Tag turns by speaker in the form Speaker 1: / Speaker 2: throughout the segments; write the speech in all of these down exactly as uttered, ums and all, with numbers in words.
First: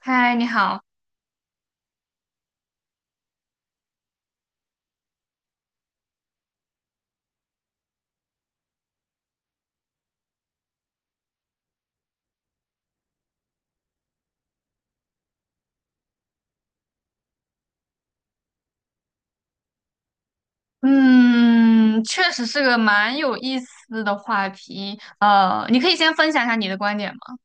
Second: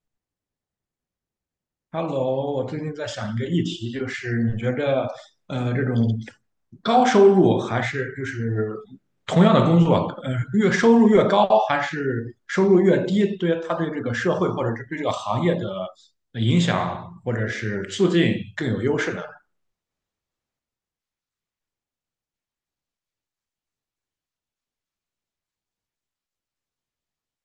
Speaker 1: 嗨，你好。
Speaker 2: Hello，我最近在想一个议题，就是你觉着，呃，这种高收入还是就是同样的工作，呃，越收入越高还是收入越低，对他对这个社会或者是对这个行业的呃影响，或者是促进更有优势呢？
Speaker 1: 嗯，确实是个蛮有意思的话题。呃，你可以先分享一下你的观点吗？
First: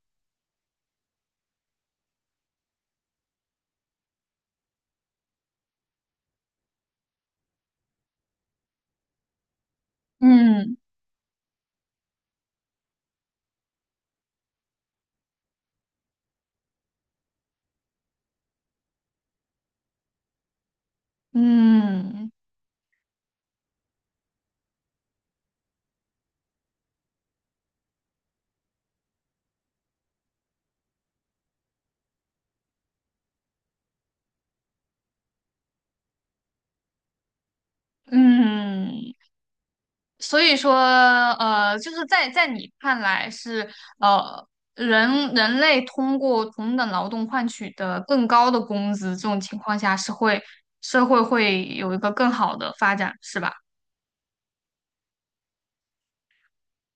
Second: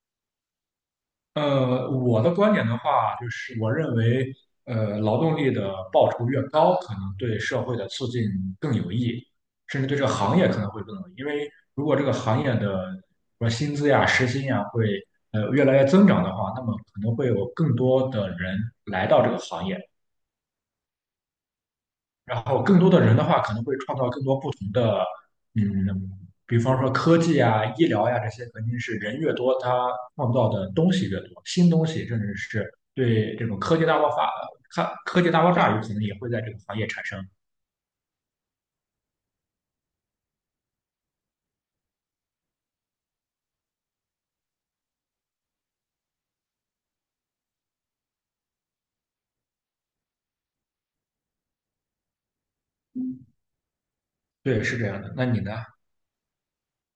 Speaker 2: 呃，我的观点的话，就是我认为，呃，劳动力的报酬越高，可能对社会的促进更有益，甚至对这个行业可能
Speaker 1: 嗯
Speaker 2: 会更有益。因为如果这个行业的说薪资呀、时薪呀会呃越来越增长的话，那么可能会有更多的人来到这个行业，
Speaker 1: 嗯
Speaker 2: 然后更多的人的话，可能会创造更多不同的，嗯，比方说科技啊、医疗呀、这些，肯定是人越多，它创造的东西越多，新东西，甚至是对这种科技大爆发、科科技大爆炸，有可能也会在这个行业产生。
Speaker 1: 嗯。所以说，呃，就是在在你看来是，呃，人人类通过同等劳动换取的更高的工资，这种情况下是会社会会有一个更好的发展，是吧？
Speaker 2: 对，是这样的。那你呢？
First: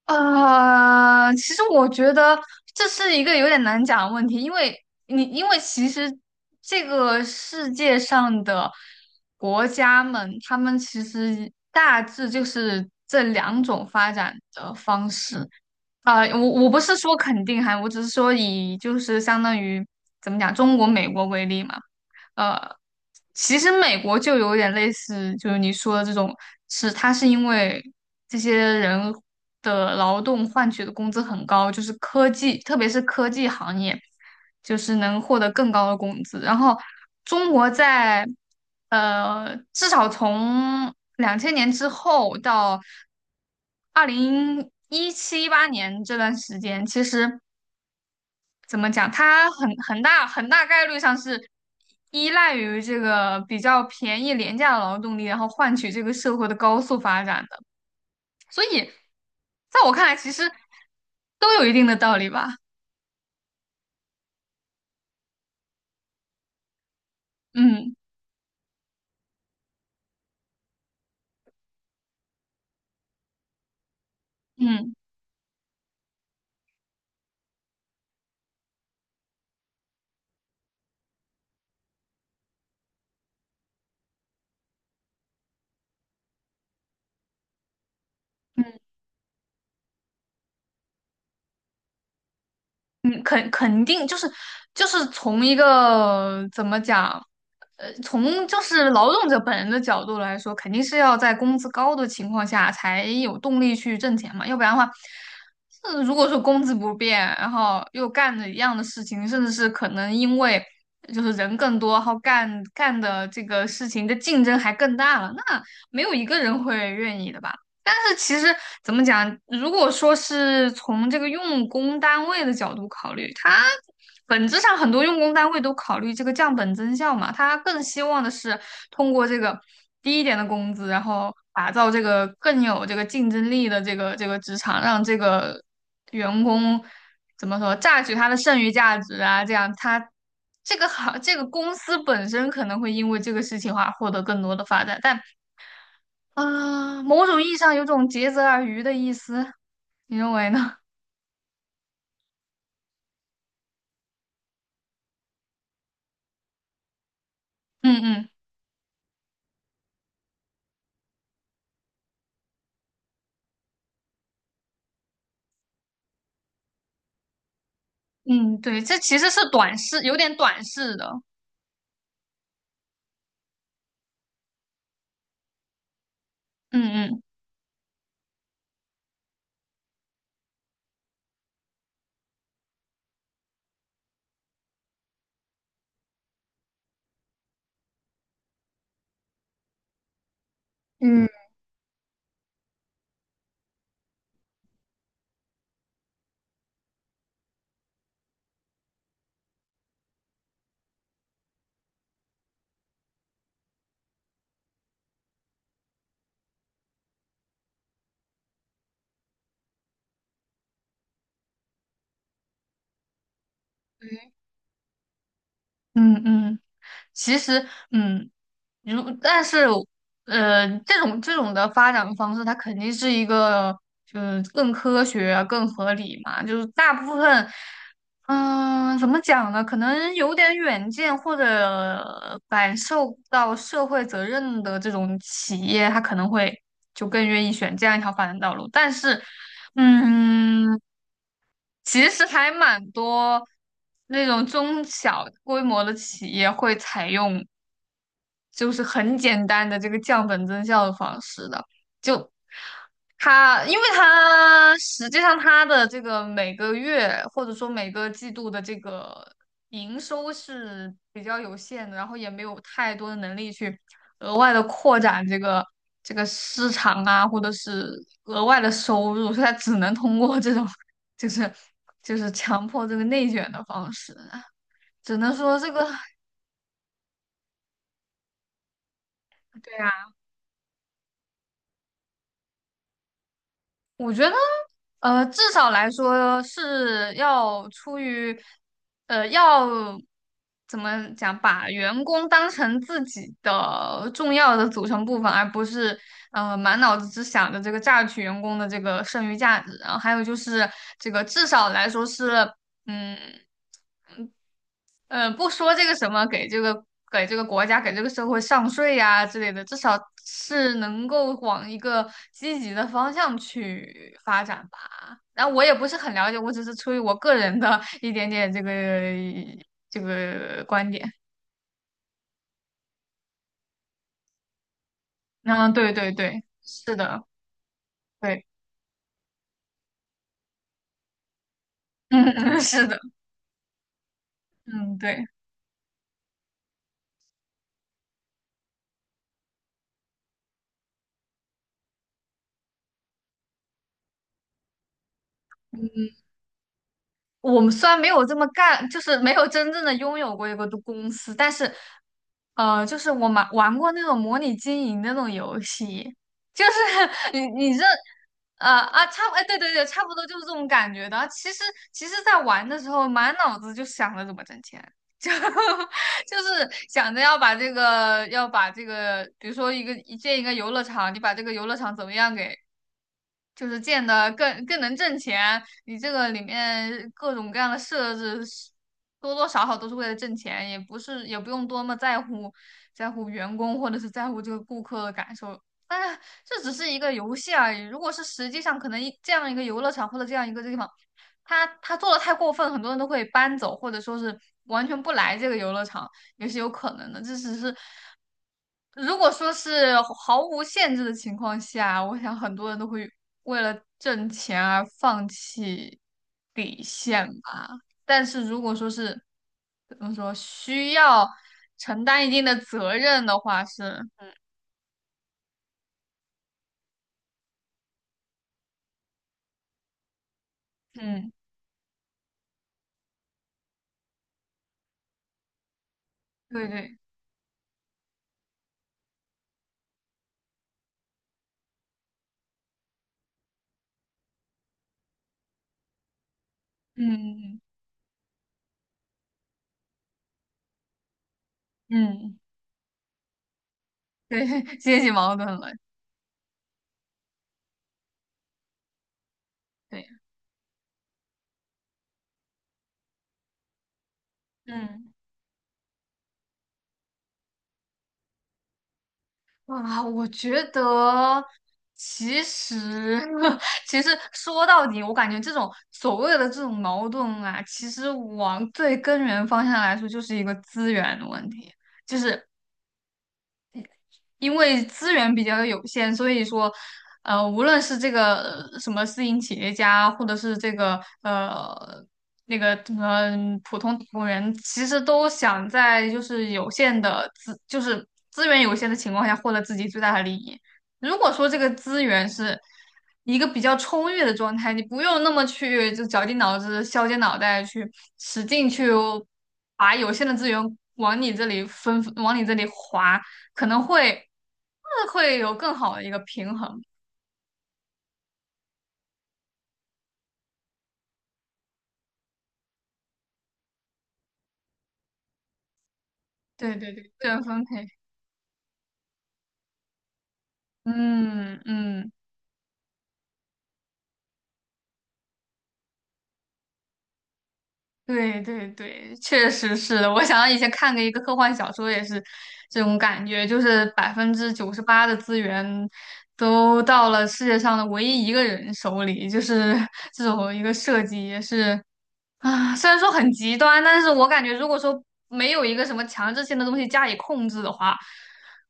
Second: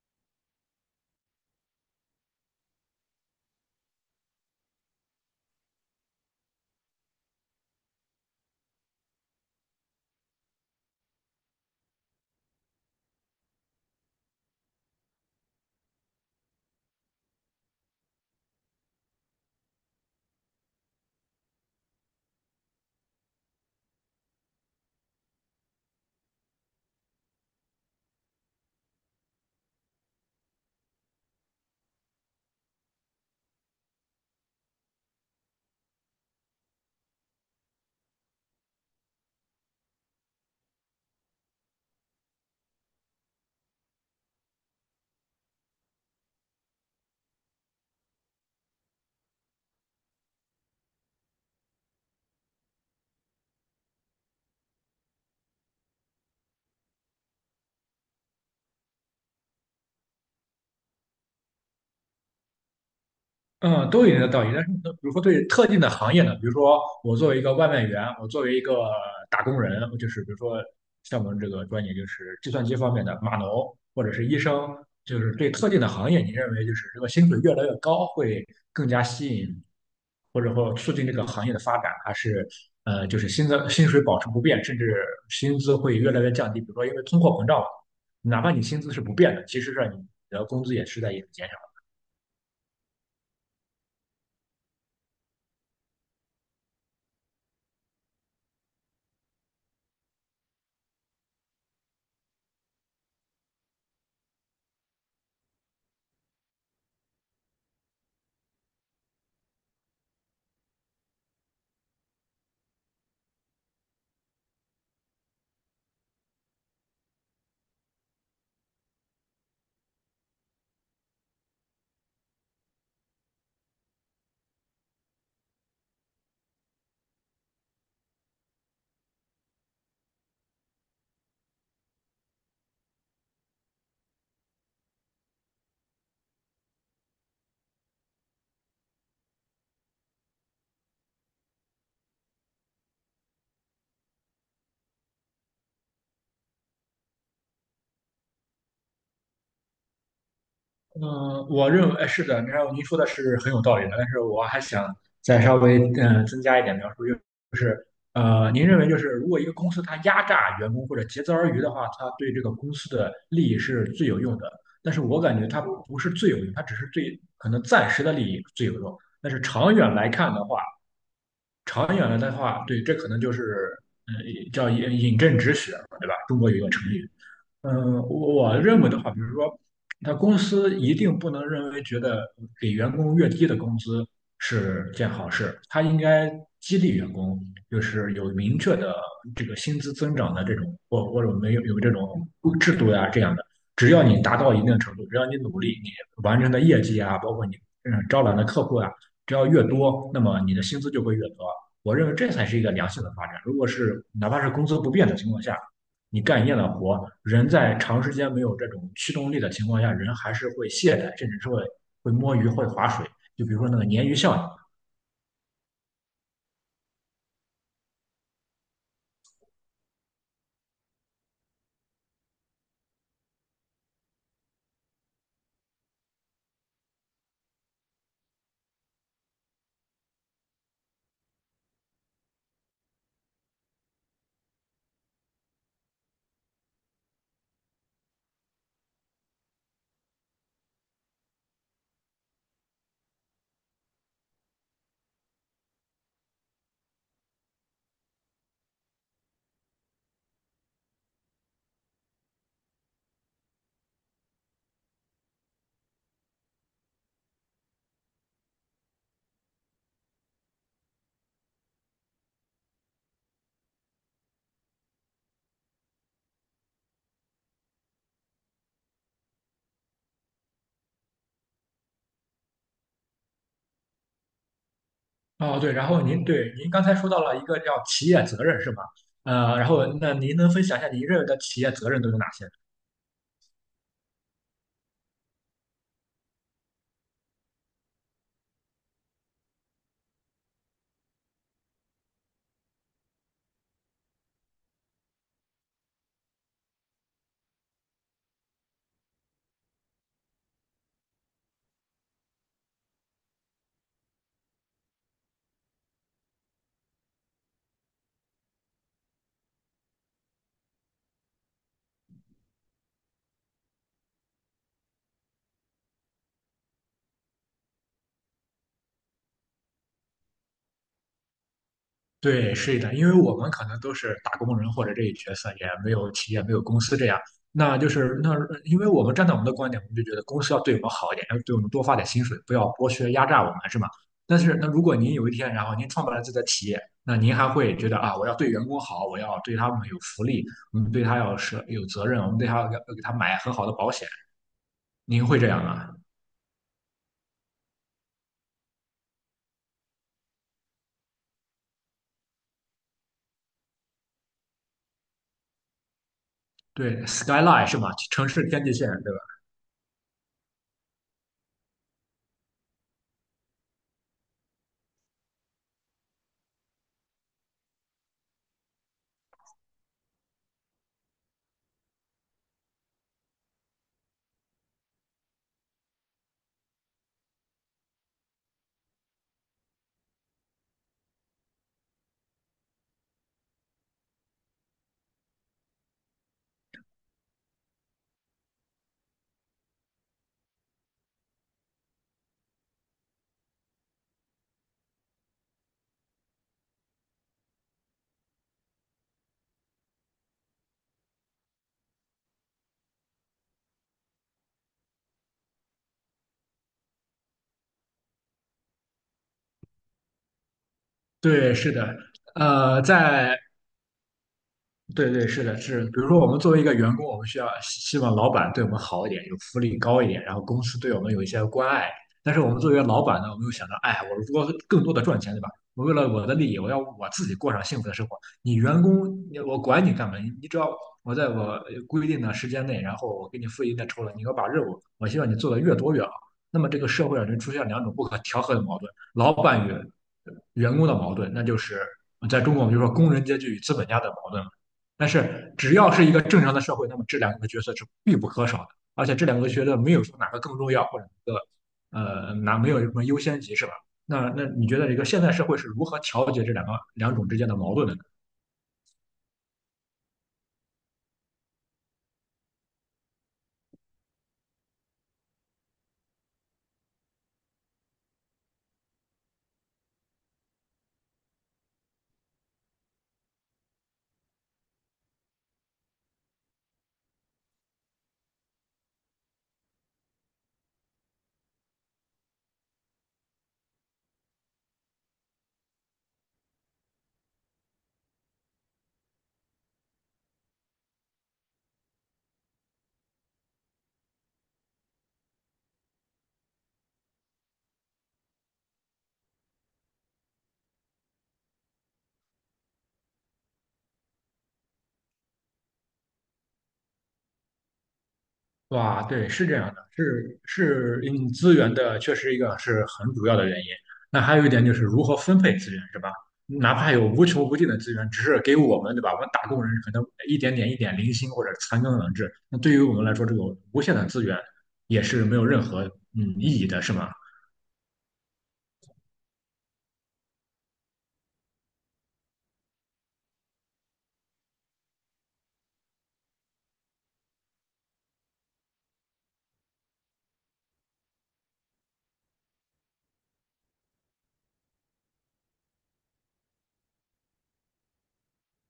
Speaker 1: 呃，其实我觉得这是一个有点难讲的问题，因为你因为其实这个世界上的国家们，他们其实大致就是这两种发展的方式。啊、我我不是说肯定哈，我只是说，以就是相当于怎么讲，中国、美国为例嘛。呃。其实美国就有点类似，就是你说的这种，是它是因为这些人的劳动换取的工资很高，就是科技，特别是科技行业，就是能获得更高的工资。然后中国在，呃，至少从两千年之后到二零一七一八年这段时间，其实怎么讲？它很很大很大概率上是依赖于这个比较便宜廉价的劳动力，然后换取这个社会的高速发展的。所以，在我看来，其实都有一定的道理吧。
Speaker 2: 嗯，都有一定的道理。但是，比如说对特定的行业呢，比如说我作为一个外卖
Speaker 1: 嗯
Speaker 2: 员，我作为一个打工人，就是比如说像我们这个专业就是计算机方面的码农或者是医生，
Speaker 1: 嗯。
Speaker 2: 就是对特定的行业，你认为就是这个薪水越来越高，会更加吸引或者说促进这个行业的发展，还是呃就是薪资薪水保持不变，甚至薪资会越来越降低？比如说因为通货膨胀，哪怕你薪资是不变的，其实上你的工资也是在一直减少。
Speaker 1: 嗯，肯肯定就是就是从一个怎么讲，呃，从就是劳动者本人的角度来说，肯定是要在工资高的情况下才有动力去挣钱嘛。要不然的话，呃，如果说工资不变，然后又干着一样的事情，甚至是可能因为就是人更多，然后干干的这个事情的竞争还更大了，那没有一个人会愿意的吧。但是其实怎么讲，如果说是从这个用工单位的角度考虑，它本质上很多用工单位都考虑这个降本增效嘛。它更希望的是通过这个低一点的工资，然后打造这个更有这个竞争力的这个这个职场，让这个员工，怎么说，榨取他的剩余价值啊，这样他。这个行，这个公司本身可能会因为这个事情话获得更多的发展，但啊，某种意义上有种竭泽而渔的意思，你认为呢？
Speaker 2: 嗯，我认为哎是的，然后您说的是很有道理的，但是我还想再稍微嗯、呃增加一点描述，就是
Speaker 1: 嗯嗯
Speaker 2: 呃，您认为就是如果一个公司它压榨员工或者竭泽而渔的话，它对这个公司的利益是最有用的，但是我感觉它不是最有用，它只是最可能暂时的利益
Speaker 1: 嗯，
Speaker 2: 最有
Speaker 1: 对，
Speaker 2: 用，
Speaker 1: 这其实
Speaker 2: 但
Speaker 1: 是
Speaker 2: 是长
Speaker 1: 短
Speaker 2: 远
Speaker 1: 视，
Speaker 2: 来
Speaker 1: 有
Speaker 2: 看
Speaker 1: 点
Speaker 2: 的话，
Speaker 1: 短视的。
Speaker 2: 长远了的话，对，这可能就是嗯，叫引引证止血，对吧？中国有一个
Speaker 1: 嗯
Speaker 2: 成语。
Speaker 1: 嗯
Speaker 2: 嗯，我我认为的话，比如说，他公司一定不能认为觉得给员工越低的工资是件好事，他应该激励员工，就是有明确的这个薪资增长的这种，或或
Speaker 1: 嗯，
Speaker 2: 者没有有这种制度呀、这样的。只要你达到一定程度，只要你努力，你完成的业绩啊，包括你嗯招揽的客户啊，只要越多，那么你的薪资就会越多。我认为这才是一个良性的发展。如果是哪怕是工资不变的情况下，你干一样的活，人在长时间没有这种驱动力的情况下，人还是会懈怠，甚至是会会摸鱼、会划水。就比如说那个鲶鱼效应。
Speaker 1: 嗯嗯。其实，嗯，如但是，呃，这种这种的发展方式，它肯定是一个，就是更科学啊、更合理嘛。就是大部分，嗯、怎么讲呢？可能有点远见或者感受到社会责任的这种企业，它可能会就更愿意选这样一条发展道路。但是，嗯，其实还蛮多那种中小规模的企业会采用。就是很简单的这个降本增效的方式的。就它，因为它实际上它的这个每个月或者说每个季度的这个营收是比较有限的，然后也没有太多的能力去额外的扩展这个这个市场啊，或者是额外的收入，所以它只能通过这种，就是就是强迫这个内卷的方式，只能说
Speaker 2: 哦，
Speaker 1: 这
Speaker 2: 对，
Speaker 1: 个
Speaker 2: 然后您对您刚才说到了一个叫企业责任是吧？呃，然
Speaker 1: 对
Speaker 2: 后
Speaker 1: 啊。
Speaker 2: 那您能分享一下您认为的企业责任都有哪些？
Speaker 1: 我觉得，呃，至少来说是要出于，呃，要怎么讲，把员工当成自己的重要的组成部分，而不是呃满脑子只想着这个榨取员工的这个剩余价值。然后还有就是这个，至少来说是，嗯。嗯，不说这个什么给这个给这个国家给这个社会上税呀之类的，至少是能够往一个积极的方向去发展吧。然后我也不是很了解，我只是出于我个人的一点点这个这个观点。
Speaker 2: 对，是的，因为我们可能都是打工人或者这一角色，也
Speaker 1: 嗯，
Speaker 2: 没
Speaker 1: 对
Speaker 2: 有
Speaker 1: 对
Speaker 2: 企业，
Speaker 1: 对，
Speaker 2: 没有公
Speaker 1: 是
Speaker 2: 司这样。
Speaker 1: 的。
Speaker 2: 那就是那，
Speaker 1: 对。
Speaker 2: 因为我们站在我们的观点，我们就觉得公司要对我们好一点，要对我们多发点
Speaker 1: 嗯
Speaker 2: 薪水，不
Speaker 1: 嗯，
Speaker 2: 要
Speaker 1: 是
Speaker 2: 剥
Speaker 1: 的。
Speaker 2: 削压榨我们，是吗？但是，那如果
Speaker 1: 嗯，
Speaker 2: 您
Speaker 1: 对。
Speaker 2: 有一天，然后您创办了自己的企业，那您还会觉得啊，我要对员工好，我要对他们有福利，我们对他要是有责任，我们对他要要给他买很好的保险，您会这样吗？
Speaker 1: 我们虽然没有这么干，就是没有真正的拥有过一个公司，但是，呃，就是我玩玩过那种模拟经营的那种游戏，就
Speaker 2: 对
Speaker 1: 是 你
Speaker 2: ，skyline
Speaker 1: 你
Speaker 2: 是
Speaker 1: 这
Speaker 2: 吗？城市天
Speaker 1: 呃
Speaker 2: 际线，
Speaker 1: 啊
Speaker 2: 对吧？
Speaker 1: 差不哎对对对，差不多就是这种感觉的。其实其实，在玩的时候，满脑子就想着怎么挣钱，就就是想着要把这个，要把这个，比如说一个一建一个游乐场。你把这个游乐场怎么样给，就是建的更更能挣钱。你这个里面各种各样的设置是，多多少少都是为了挣钱，也不是也不用多么在乎在乎员工或者是在乎这个顾客的感受。但是这只是一个游戏而已。如果是实际上，可能一这样一个游乐场或者这样一个地方，他他做的太过分，很多人都会搬走，或者说是完全不来这个游乐场。也是有可能的。这只是，如果说是毫无限制的情况下，我想很多人都会为了挣钱而放弃底线吧。但是如果说是怎么说，需要
Speaker 2: 对，是的。
Speaker 1: 承担一定的
Speaker 2: 呃，
Speaker 1: 责任的
Speaker 2: 在
Speaker 1: 话是。
Speaker 2: 对对，是的，是。比如说，我们作为一个员工，我们需要希希望老板对我们好一点，有福利高一点，然后公司对我们有一
Speaker 1: 嗯，
Speaker 2: 些关爱。但是我们作为老板呢，我们又想着，哎，我如果更多的赚钱，对吧？我为了我的利益，
Speaker 1: 对
Speaker 2: 我要
Speaker 1: 对，
Speaker 2: 我自己过上幸福的生活。你员工，你我管你干嘛？你你只要我在我规定的时间内，然后我给你付一定的酬劳，你给我把任务，我希望你做的越多越好。那么这个社会上就出
Speaker 1: 嗯
Speaker 2: 现两种不可调和的矛盾：老板与员工的矛盾，那就是
Speaker 1: 嗯，嗯
Speaker 2: 在中国我们就说工人阶级与资本家的矛
Speaker 1: 对，
Speaker 2: 盾。
Speaker 1: 阶
Speaker 2: 但
Speaker 1: 级矛盾
Speaker 2: 是
Speaker 1: 了，
Speaker 2: 只要是一个正常的社会，那么这两个角色是必不可少的，而且这两个角色没有
Speaker 1: 对，
Speaker 2: 说哪个更重要或者哪个呃哪没有什么优先级是吧？那那你觉得一个
Speaker 1: 嗯。
Speaker 2: 现代社会是如何调节这两个两种之间的矛盾的？
Speaker 1: 啊，我觉得其实 其实说到底，我感觉这种所谓的这种矛盾啊，其实往最根源方向来说，就是一个资源的问题。就是因为资源比较有限，所以说，呃，无论是这个呃什么私营企业家，或者是这个呃那个什么嗯普通打工人，其实都想在，就是有限的资，就是资源有限的情况下获得自己最大的利益。如果说这个资源是一个比较充裕的状态，你不用那么去就绞尽脑汁、削尖脑袋去使劲去把有限的资源往你这里分，往你这里划。可能会，呃会有更好的一个平衡。
Speaker 2: 哇，对，是这样的，是是，嗯，资源的确实一个是很主要的原因。那还有一点就是如何分配资源，是吧？哪
Speaker 1: 对对
Speaker 2: 怕
Speaker 1: 对，
Speaker 2: 有无
Speaker 1: 资源
Speaker 2: 穷无
Speaker 1: 分
Speaker 2: 尽的
Speaker 1: 配，
Speaker 2: 资源，只是给我们，对吧？我们打工人可能一点点、一点零星或者
Speaker 1: 嗯
Speaker 2: 残羹
Speaker 1: 嗯，
Speaker 2: 冷炙。那对于我们来说，这种无限的资源也是没有任何嗯意义的，是吗？
Speaker 1: 对对对，确实是的。我想到以前看过一个科幻小说，也是这种感觉，就是百分之九十八的资源都到了世界上的唯一一个人手里，就是 这种一个设计也是。啊，虽然说很极端，但是我感觉如果说没有一个什么强制性的东西加以控制的话，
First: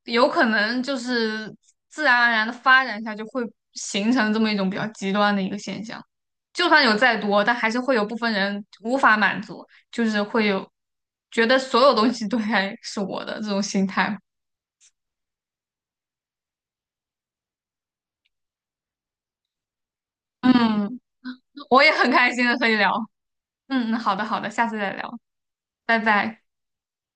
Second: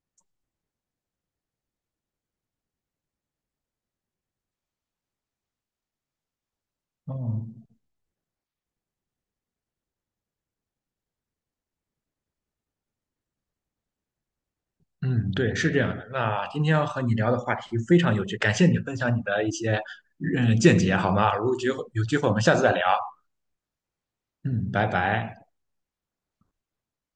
Speaker 1: 有可能就是自然而然的发展下就会形成这么一种比较极端的一个现象。就算有再多，
Speaker 2: 哦，
Speaker 1: 但还是会有部分人无法满足，就是会有觉得所有东西都该是我的这种心态。
Speaker 2: 嗯，对，是这样的。那今天要和你聊的话题非常有趣，感谢你分享你的一些嗯见解，
Speaker 1: 嗯，
Speaker 2: 好吗？如果有机
Speaker 1: 我
Speaker 2: 会
Speaker 1: 也
Speaker 2: 有
Speaker 1: 很
Speaker 2: 机会，
Speaker 1: 开
Speaker 2: 我们
Speaker 1: 心
Speaker 2: 下
Speaker 1: 的
Speaker 2: 次
Speaker 1: 和
Speaker 2: 再
Speaker 1: 你
Speaker 2: 聊。
Speaker 1: 聊。嗯嗯，好的好的，下
Speaker 2: 嗯，
Speaker 1: 次
Speaker 2: 拜
Speaker 1: 再聊，
Speaker 2: 拜。
Speaker 1: 拜拜。